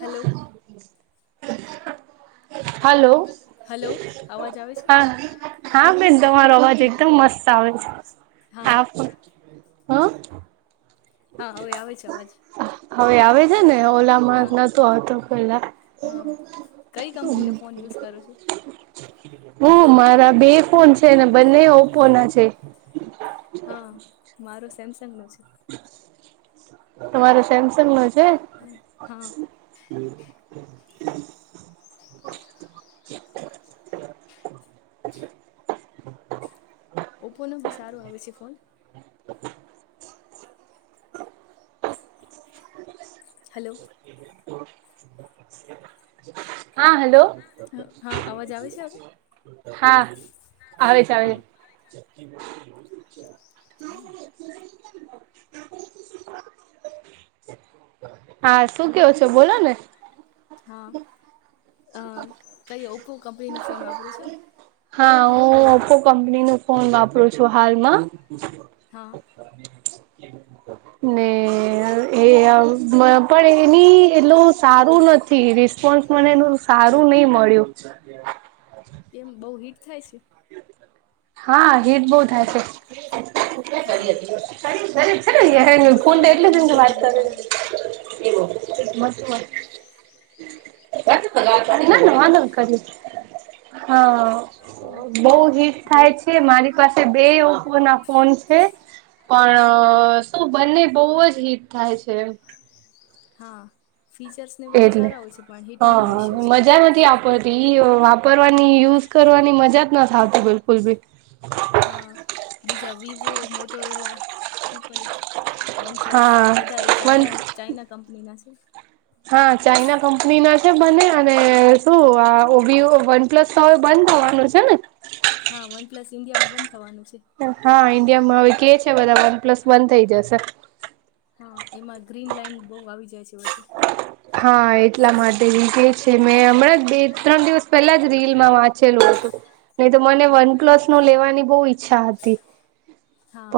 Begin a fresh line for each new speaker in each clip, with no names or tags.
Hello.
Hello.
Hello હા.
હા હા બેન તમારો અવાજ એકદમ મસ્ત આવે છે. હા હમ્મ.
હા હવે આવે છે અવાજ
હવે આવે છે ને ઓલા માં
હા
નતું આવતું પેલા
હા કઈ કંપનીના ફોન યુઝ કરો છો.
હું મારા બે ફોન છે બને ઓપો ના છે.
હા મારો સેમસંગ નો છે.
તમારો સેમસંગ નો છે અચ્છા
હા ઓપોનો બી સારું આવે છે ફોન
[inaudible]
હલો.
[unintelligible] હા હલો
હા અવાજ આવે છે હવે
હા આવે છે આવે
હા
છે. [inaudible] હા શું કયો છો બોલો ને
હા અ કઈ ઓપ્પો કંપનીનો ફોન વાપરો છો
હા હું ઓપ્પો કંપની નું ફોન વાપરું છું હાલમાં
હા.
ને એ અ પણ એની એટલું સારું નથી રીસ મને એનું સારું નહી મળ્યું
કેમ બહુ હિટ થાય છે.
હા હીટ બહુ થાય છે.
હા
ફોન
મોટોરોલા
કેટલા જણ
કંપની ને
વાત
એ
કરો
બધા આવ્યા છે.
છો? [inaudible] [inaudible] મસ્ત વાત [inaudible] [inaudible] ના ના વાહન કરું હા
હમ
બહુ હિટ થાય
બહુ
છે મારી પાસે બે ઓપો ના ફોન છે. પણ શું બંને બહુ જ હીટ થાય છે.
હા ફીચર્સ ને બધા
એટલે
સારા હોય છે પણ હિટિંગ
હા
નો ઈસ્યુ
હા
છે.
મજા નથી આવ [inaudible] બધી વાપરવાની યુઝ કરવાની મજા જ ન થ આવતી બિલકુલ ભી,
હા બીજા વિવો મોટોરોલા એપણ એજ, વનપ્લસ
હા
બધા એ
વન
ચાઈના ચાઈના કંપનીના છે.
હા ચાઈના કંપની ના છે બને અને શું ઓ વિવો વનપ્લસ તો હવે બંધ થવાનું છે ને,
હા વનપ્લસ ઇન્ડિયામાં બંધ થવાનું છે.
હા ઇન્ડિયા માં હવે કે છે બધા વન પ્લસ બંધ થઈ જશે.
હા એમાં ગ્રીન લાઈન બહુ આવી જાય છે વચ્ચે
હા એટલા
સ્ક્રીન
માટે કે છે
હા
મેં હમણાં બે ત્રણ દિવસ પહેલા જ રીલમાં વાં વાચેલું હતું નહી તો મને
હા
વન પ્લસ નો લેવાની બહુ ઈચ્છા હતી
હા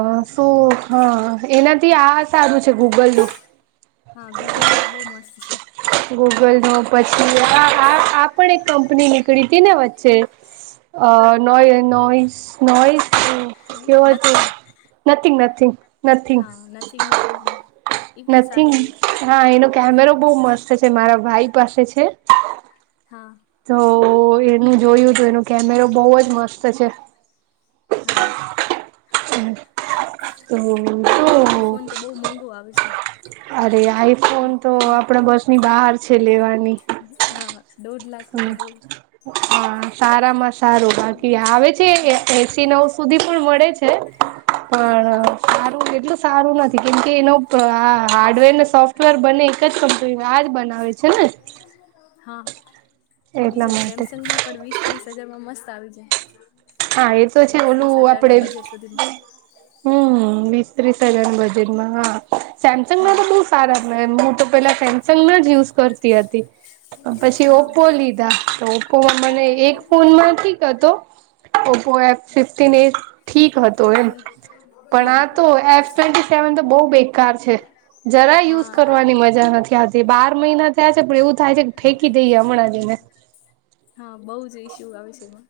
એમાં
શું હા એનાથી આ સારું છે ગૂગલનું,
હા ગૂગલ નું તો બહુ મસ્ત છે,
ગૂગલ નો પછી આ આ પણ એક કંપની નીકળી હતી ને વચ્ચે, અ નો નોયસ નોયસ નોયસ હમ ક્યો હતો
નથિંગ
નથિંગ નથિંગ
હા નથીંગ ની કંપની એ પણ
નથીંગ
સારી એવી છે.
હા એનો કેમેરો બહુ મસ્ત છે મારા ભાઈ પાસે છે.
હા,
તો એનું જોયું તો એનું કેમેરો બહુ જ મસ્ત છે.
હા,
હમ, [inaudible] હ [inaudible] તો ઓ
બીજો આઈફોન તો બહુ મોંઘો આવે છે.
અરે આઈફોન તો આપણા બસ, વાર છે લેવાની,
હા,, દોઢ લાખ નું
હમ
આવે.
હ સારામાં, સારું બાકી આવે છે એસી નેવું સુધી પણ મળે છે.
હા
પણ સારું એટલું સારું નથી કેમ કે એનો આ હાર્ડવેરને સોફ સોફ્ટવેર બને એક જ કંપની આજ બનાવે છે ને,
હા
એટલા
બીજા
માટે
સેમસંગમાં પણ વીસ ત્રીસ હજારમાં મસ્ત આવી જાય છે.
હા એ તો છે
વીસ
ઓલું
ત્રીસ હજાર
આપડે
ના બજેટ સુધી,
હમ વીસ ત્રીસ હજાર બજેટમાં હા સેમ
હા,
બહુ સારા પડે હું તો પેલા સેમસંગ ના જ યુઝ કરતી હતી. પછી
હા.
ઓપ્પો લીધા તો ઓપ્પોમાં મને એક ફોન માં ઠીક હતો, ઓપો એફ ફિફ્ટન એ ઠીક હતો એમ પણ આ તો એફ ટ્વેનટી સેવન બહુ બેકાર છે જરા યુઝ
હા
કરવાની મજા
હા.
નથી આવતી બાર મહિના થયા, થય છે પણ એવું થાય છે કે ફેંકી દઈએ હમણાં જ એને,
હા બહુ જ ઈશ્યુ આવે છે એમાં,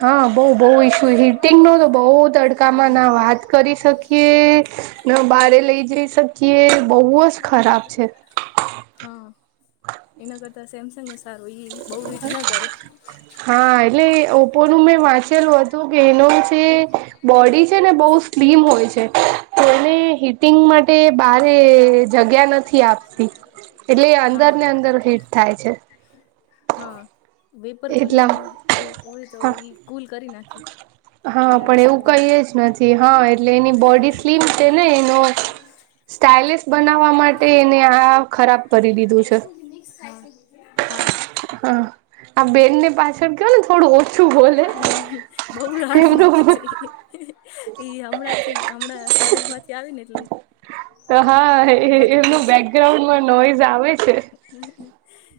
હા બહુ બહુ ઈસ્યુ હીટિંગ નો તો બહુ તડકામાં ના વાત
[inaudible]
કરી શકીએ ન બારે લઈ જઈ શકીએ બહુ જ ખરાબ છે.
હા એના કરતા સેમસંગ સારું ઈ બહુ હિટ ના કરે
હા એટલે એ ઓપ્પોનું મેં વાંચેલું હતું કે એનો જે બોડી છે ને બહુ સ્લીમ હોય છે. એને હિટિંગ માટે બારે જગ્યા નથી આપતી. એટલે એ
હા
અંદર ને અંદર હીટ થાય છે.
હા વેપર કુલિંગ
એટલા
એ હોય તો
હા
ઈ કુલ કરી નાખે
હા
અંદર
પણ એવું
ડિસ્પ્લેને
કંઈ જ નથી. હ એટલે એની બોડી સ્લીમ છે ને એનો સ્ટાઈલિશ બનાવવા માટે એને આ ખરાબ કરી દીધું છે. હા આ બેનને પાછળ કયો ને થોડું ઓછું બોલે
બહું રાડું નાખે
એમનું
છે ઈ ઈ હમણાંથી હમણાં કોલેજ માંથી આવી ને એટલે
તો હા એ-એ
બધું કે
એમનું
છે
બેકગ્રાઉન્ડમાં નોઈઝ આવે છે.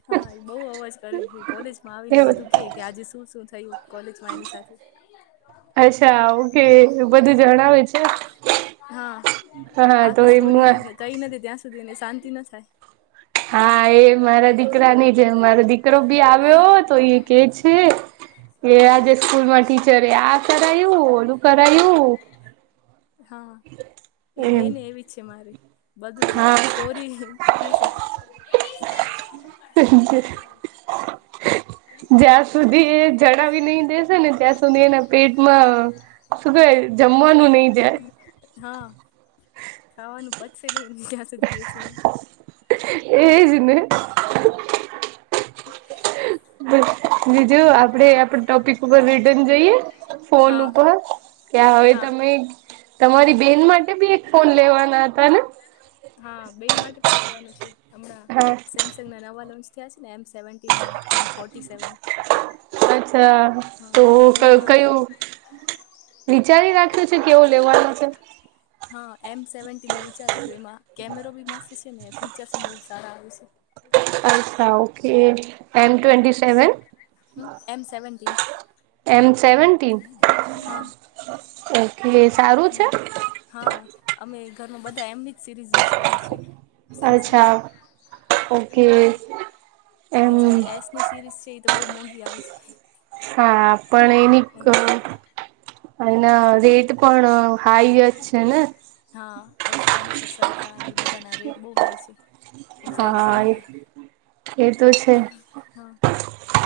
હા ઈ બઉ અવાજ કરે છે. કોલેજમાં આવીને
એ
બધું કેઈ કે આજે શું-શું થયું કોલેજમાં એની સાથે
અચ્છા ઓકે એ બધું જણાવે છે.
હા
હા તો
આખી સ્ટોરી
એમનું
કઈ ન દે ત્યાં સુધી એને શાંતિ ન થાય
હા એ મારા દીકરા ની જેમ મારો દીકરો બી આવ્યો તો ઈ કહે છે, એ આજે સ્કૂલમાં ટીચરે આ કરાયું, ઓલું કરાયું
હા ઈ
એમ
બેને એવી જ છે મારી બધું
હા
સ્ટોરી કેશે. [inaudible]
[inaudible]
[unintelligible]
[unintelligible] જ્યાંર સુધી એ જણાવી નઈ દેશે ને ત્યાં સુધી એના પેટમાં શું કહેવાય જમવાનું નઈ જાય
હા ખાવાનું પચશે નઈ, જ્યાં સુધી કેશે નઈ
એજ ને
[inaudible]
બીજું આપણે આપણા ટોપિક ઉપર રિટર્ન જઈએ ફોન
હા
ઉપર કે હવે
હા
તમે તમારી બેન માટે બી એક ફોન લેવાના હતા ને?
હા બેન માટે પણ લેવાનું છે. હમણાં
હા
સેમસંગ ના નવા લોન્ચ થયા છે ને એમ સેવન ટી ને એમ ફોર્ટી સેવન
અચ્છા
હા
તો
એનામાં
કયું-કયું વિચારી રાખ્યું છે કેવો લેવાનો છે?
હા એમ સેવન્ટીનનું વિચાર્યું તું એમાં કેમેરો બી મસ્ત છે ને, આ ફીચર્સ બહુ સારા આવે છે.
અચ્છા ઓકે એમ ટ્વેન્ટી સેવન?
હમ એમ સેવન્ટીન
એમ સેવન્ટીન
હા
ઓકે સારું છે.
હા હા અમે ઘરમાં બધા એમની જ સીરીઝ યુઝ કરીએ છે.
અચ્છા
સેમસંગમાં,
ઓકે
હા
એમ
બીજી એસની સિરીઝ છે ઈ તો બહુ મોંઘી આવે છે.
હા. પણ એનીક
એ
એના
એસ
રેટ પણ હાઈ જ છે ને?
હા. એસ ટ્વેન્ટી સિક્સ અલ્ટ્રાને ઈ બધાના રેટ બહુ હાઈ છે. ઝેડ
હાએ
ફોલ્ડના
એતો છે.
હા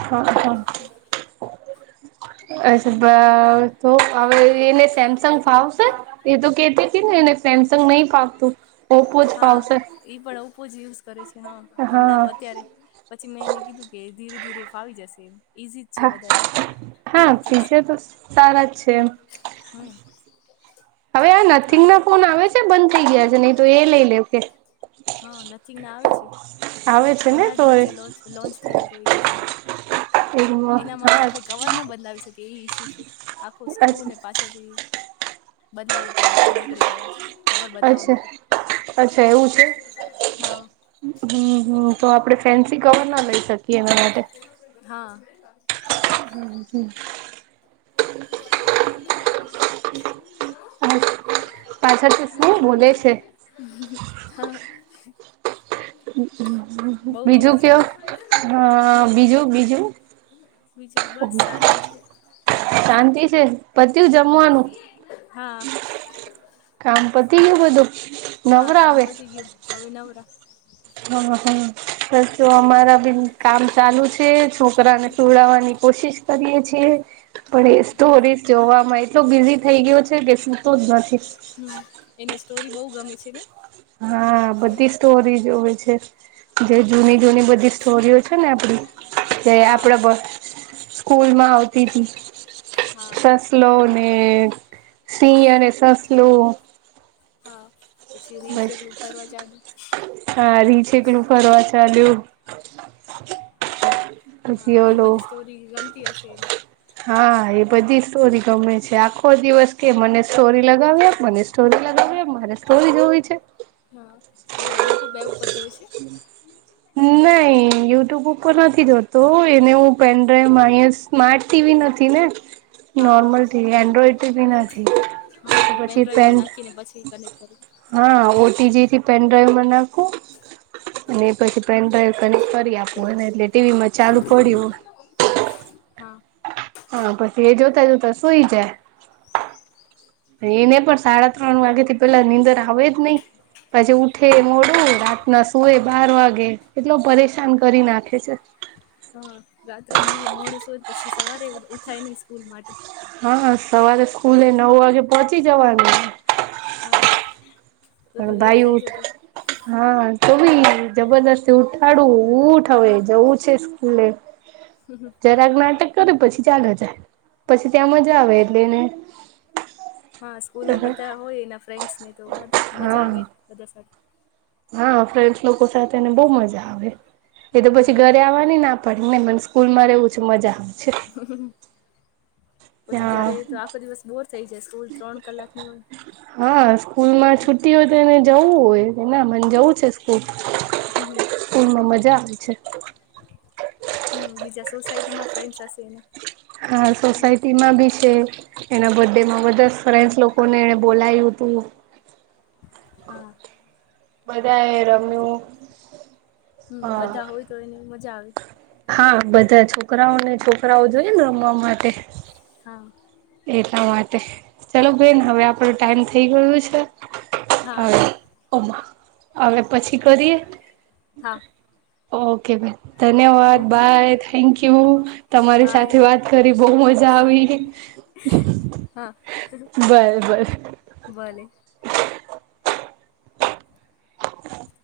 હા, હા. [unintelligible] તો હવે એને સેમસંગ ફાવશે? એ તો કેતી તી ને એને સેમસંગ નહીં ફાવતું. ઓપ્પો જ
હા.
ફાવશે
ઈ પણ ઓપો જ યુઝ કરે છે, હા હમણાં
હા
અત્યારે. પછી મેં એને કીધું કે ધીરે ધીરે ફાવી જશે. ઈઝી જ છે
હા
બધા એના
હા
ફીચર્સ.
ફીચર તો સારા જ છે એમ
હમ્મ.
હવે આ નથિંગના ફોન આવે છે બંધ થઈ ગયા છે, નહી તો એ લઈ લેવ કે
હા, નથીંગના આવે છે.
આવે છે ને
હમણાં જ
તો હા
વચ્ચે લોચ લોન્ચ થયો તો એક મોડલ. એનામાં આપડે કવર ના બદલાવી શકીએ એ ઈસ્યુ છે, આખો
અચ્છા
સ્ક્રુને પાછ ળ રેય બદલાવવું પડે તો નીકળે કવર, કવર બદલાવા
અચ્છા
માટે
અચ્છા એવું છે,
હા
હમ્મ હમ્મ તો આપડે ફેન્સી કવર ના લઈ શ
હા.
[unintelligible]
[unintelligible]
આજ પાછળથી શું બોલે છે?
[unintelligible] હા. બઉ
બીજું
અવાજ
કયો
આવે છે.
હ બીજું બીજું?
બીજું, બસ શાંતિ છે.
શાંતિ છે પત્યું જમવાનું
હા.
કામ પતિ ગયું બધું
હા
નવરા
કામ
હવે?
પતી ગયું હવે નવરા.
હમ્મ, હમ્મ બસ જો અમારા બી કામ ચાલુ છે. છો કરાને સુવડાવવાની કોશિશ કરીએ છીએ. પણ એ સ્ટોરી જોવામાં એટલો બિઝી થઈ ગયો છે, કે સુતો જ નથી.
હમ્મ, એને સ્ટોરી બહુ ગમે છે ને?
હા,
હમ,
બધી સ્ટોરી જોવે છે. જે જૂની-જૂની બધી સ્ટોરીઓ છે ને આપડી જે
હા
આપડા બસ સ્કૂલમાં આવતી તી.
હા
સસલોને સિંહ અને સસલું.
હા, પછી રીંછ
બસ
એકલું ફરવા ચાલ્યું.
હા, રીંછ એકલું ફરવા ચાલ્યું.
હા,
પછી
એ
ઓલું
બધી સ્ટોરી ગમતી હશે એને.
હા, એ
હમ,
બધી સ્ટોરી ગમે છે, આખો દિવસ કે મને સ્ટોરી લગાવી મને સ્ટોરી લગાવી
હમ,
આપ મારે સ્ટોરી જોવી છે.
હા, કયા યુટ્યુબ એપ ઉપર જોય છે?
[inaudible] નહી, યુટ્યુબ ઉપર નથી જોતો એને હું પેનડ્રાઈવમાં અયાજ સ્માાર્ટ ટીવી નથી ને
હા
નોર્મલ
તો
ટીવી એન્ડ્રોઇડ ટીવી નથી.
હા, તો પેન ડ્રાઈવમાં નાખીને પછી કનેક્ટ કરી
હા, ઓટીજીથી પેન ડ્રાઈવમાં નાખું. અને એ પછી પેન ડ્રાઈવ કનેક્ટ કરી આપું એટલે ટીવીમાં ચાલુ પડ્યું.
[inaudible] હા.
હા, પછી એ જોતા-જોતા સુઈ જાય. એને પણ સાડા ત્રણ વાગેથી પેલા નીંદર આવે જ નહી. પછી ઉઠે મોડું રાતના સુએ બાર વાગે એટલો પરેશાન કરી નાખે છે.
હા રાત્રે મોડું સૂવે પછી સવારે ઉઠાય નહી સ્કૂલ માટે.
હા, સવારે સ્કૂલે નવ વાગે પહોંચી જવાનું.
હા, તો તો
પણ
લેટ
ભાઈ
થઈ
ઉઠ
જતી.
હા, તોબી જબરદસ્તી ઉઠાડું ઉઠ હવે જવું છે સ્કૂલે. [unintelligible]
હમ.
જરાક માટે કરે પછી [unintelligible] પછી ત્યાં મજા આવે. એટલે એને.
હા સ્કૂલમાં બધા હોય. એના ફ્રેન્ડ્સને તો બધા મજા
હા
આવે. બધા સાથે.
હા ફ્રેન્ડસ લોકો સાથેને બહુ મજા આવે. એતો
હમ
પછી ઘ આવાની ના પડીને મને સ્કૂલમાં રહેવું છે મજા. છે.
હમમ.. પછી ઘરે
હા
તો આખો દિવસ બોર થઈ જાય. સ્લ સ્કૂલ ત્રણ કલાક ની હોય.
હા સ્કૂલમાં છુટ્ટી હોય. તો એને જવું હોય ના મને જવું છે સ્કૂલ.
હમ.
સ્કૂલમાં મજા આવે છે.
હમ બીજા સોસાયટીમાં ફ્રેન્સ હશે એના.
હા
હમ
સોસાયટીમાં બી છે. એના બર્થડેમાં બધા ફ્રેન્ડસ લોકોને એને બોલાયું હતું.
હા.
બધાએ રમ્યું.
હમ
હા
બધા હોય, તો એની મજા આવે.
હા બધા છોકરાઓને છોકરાઓ જોઈ એને રમવા માટે.
હા.
એટલા માટે ચલો બેન
હા
હવે આપનો ટાઈમ થઈ ગયો છે.
હા
હા હવે પછી કરીએ.
હા
ઓકે બૅન ધન્યવાદ
ઓકે
બાય થેન્ક યુ. તમારી
બાય
સાથે વાત કરી બહુ મજા આવી.
હા,
બર બર
ભલે.
હ [unintelligible]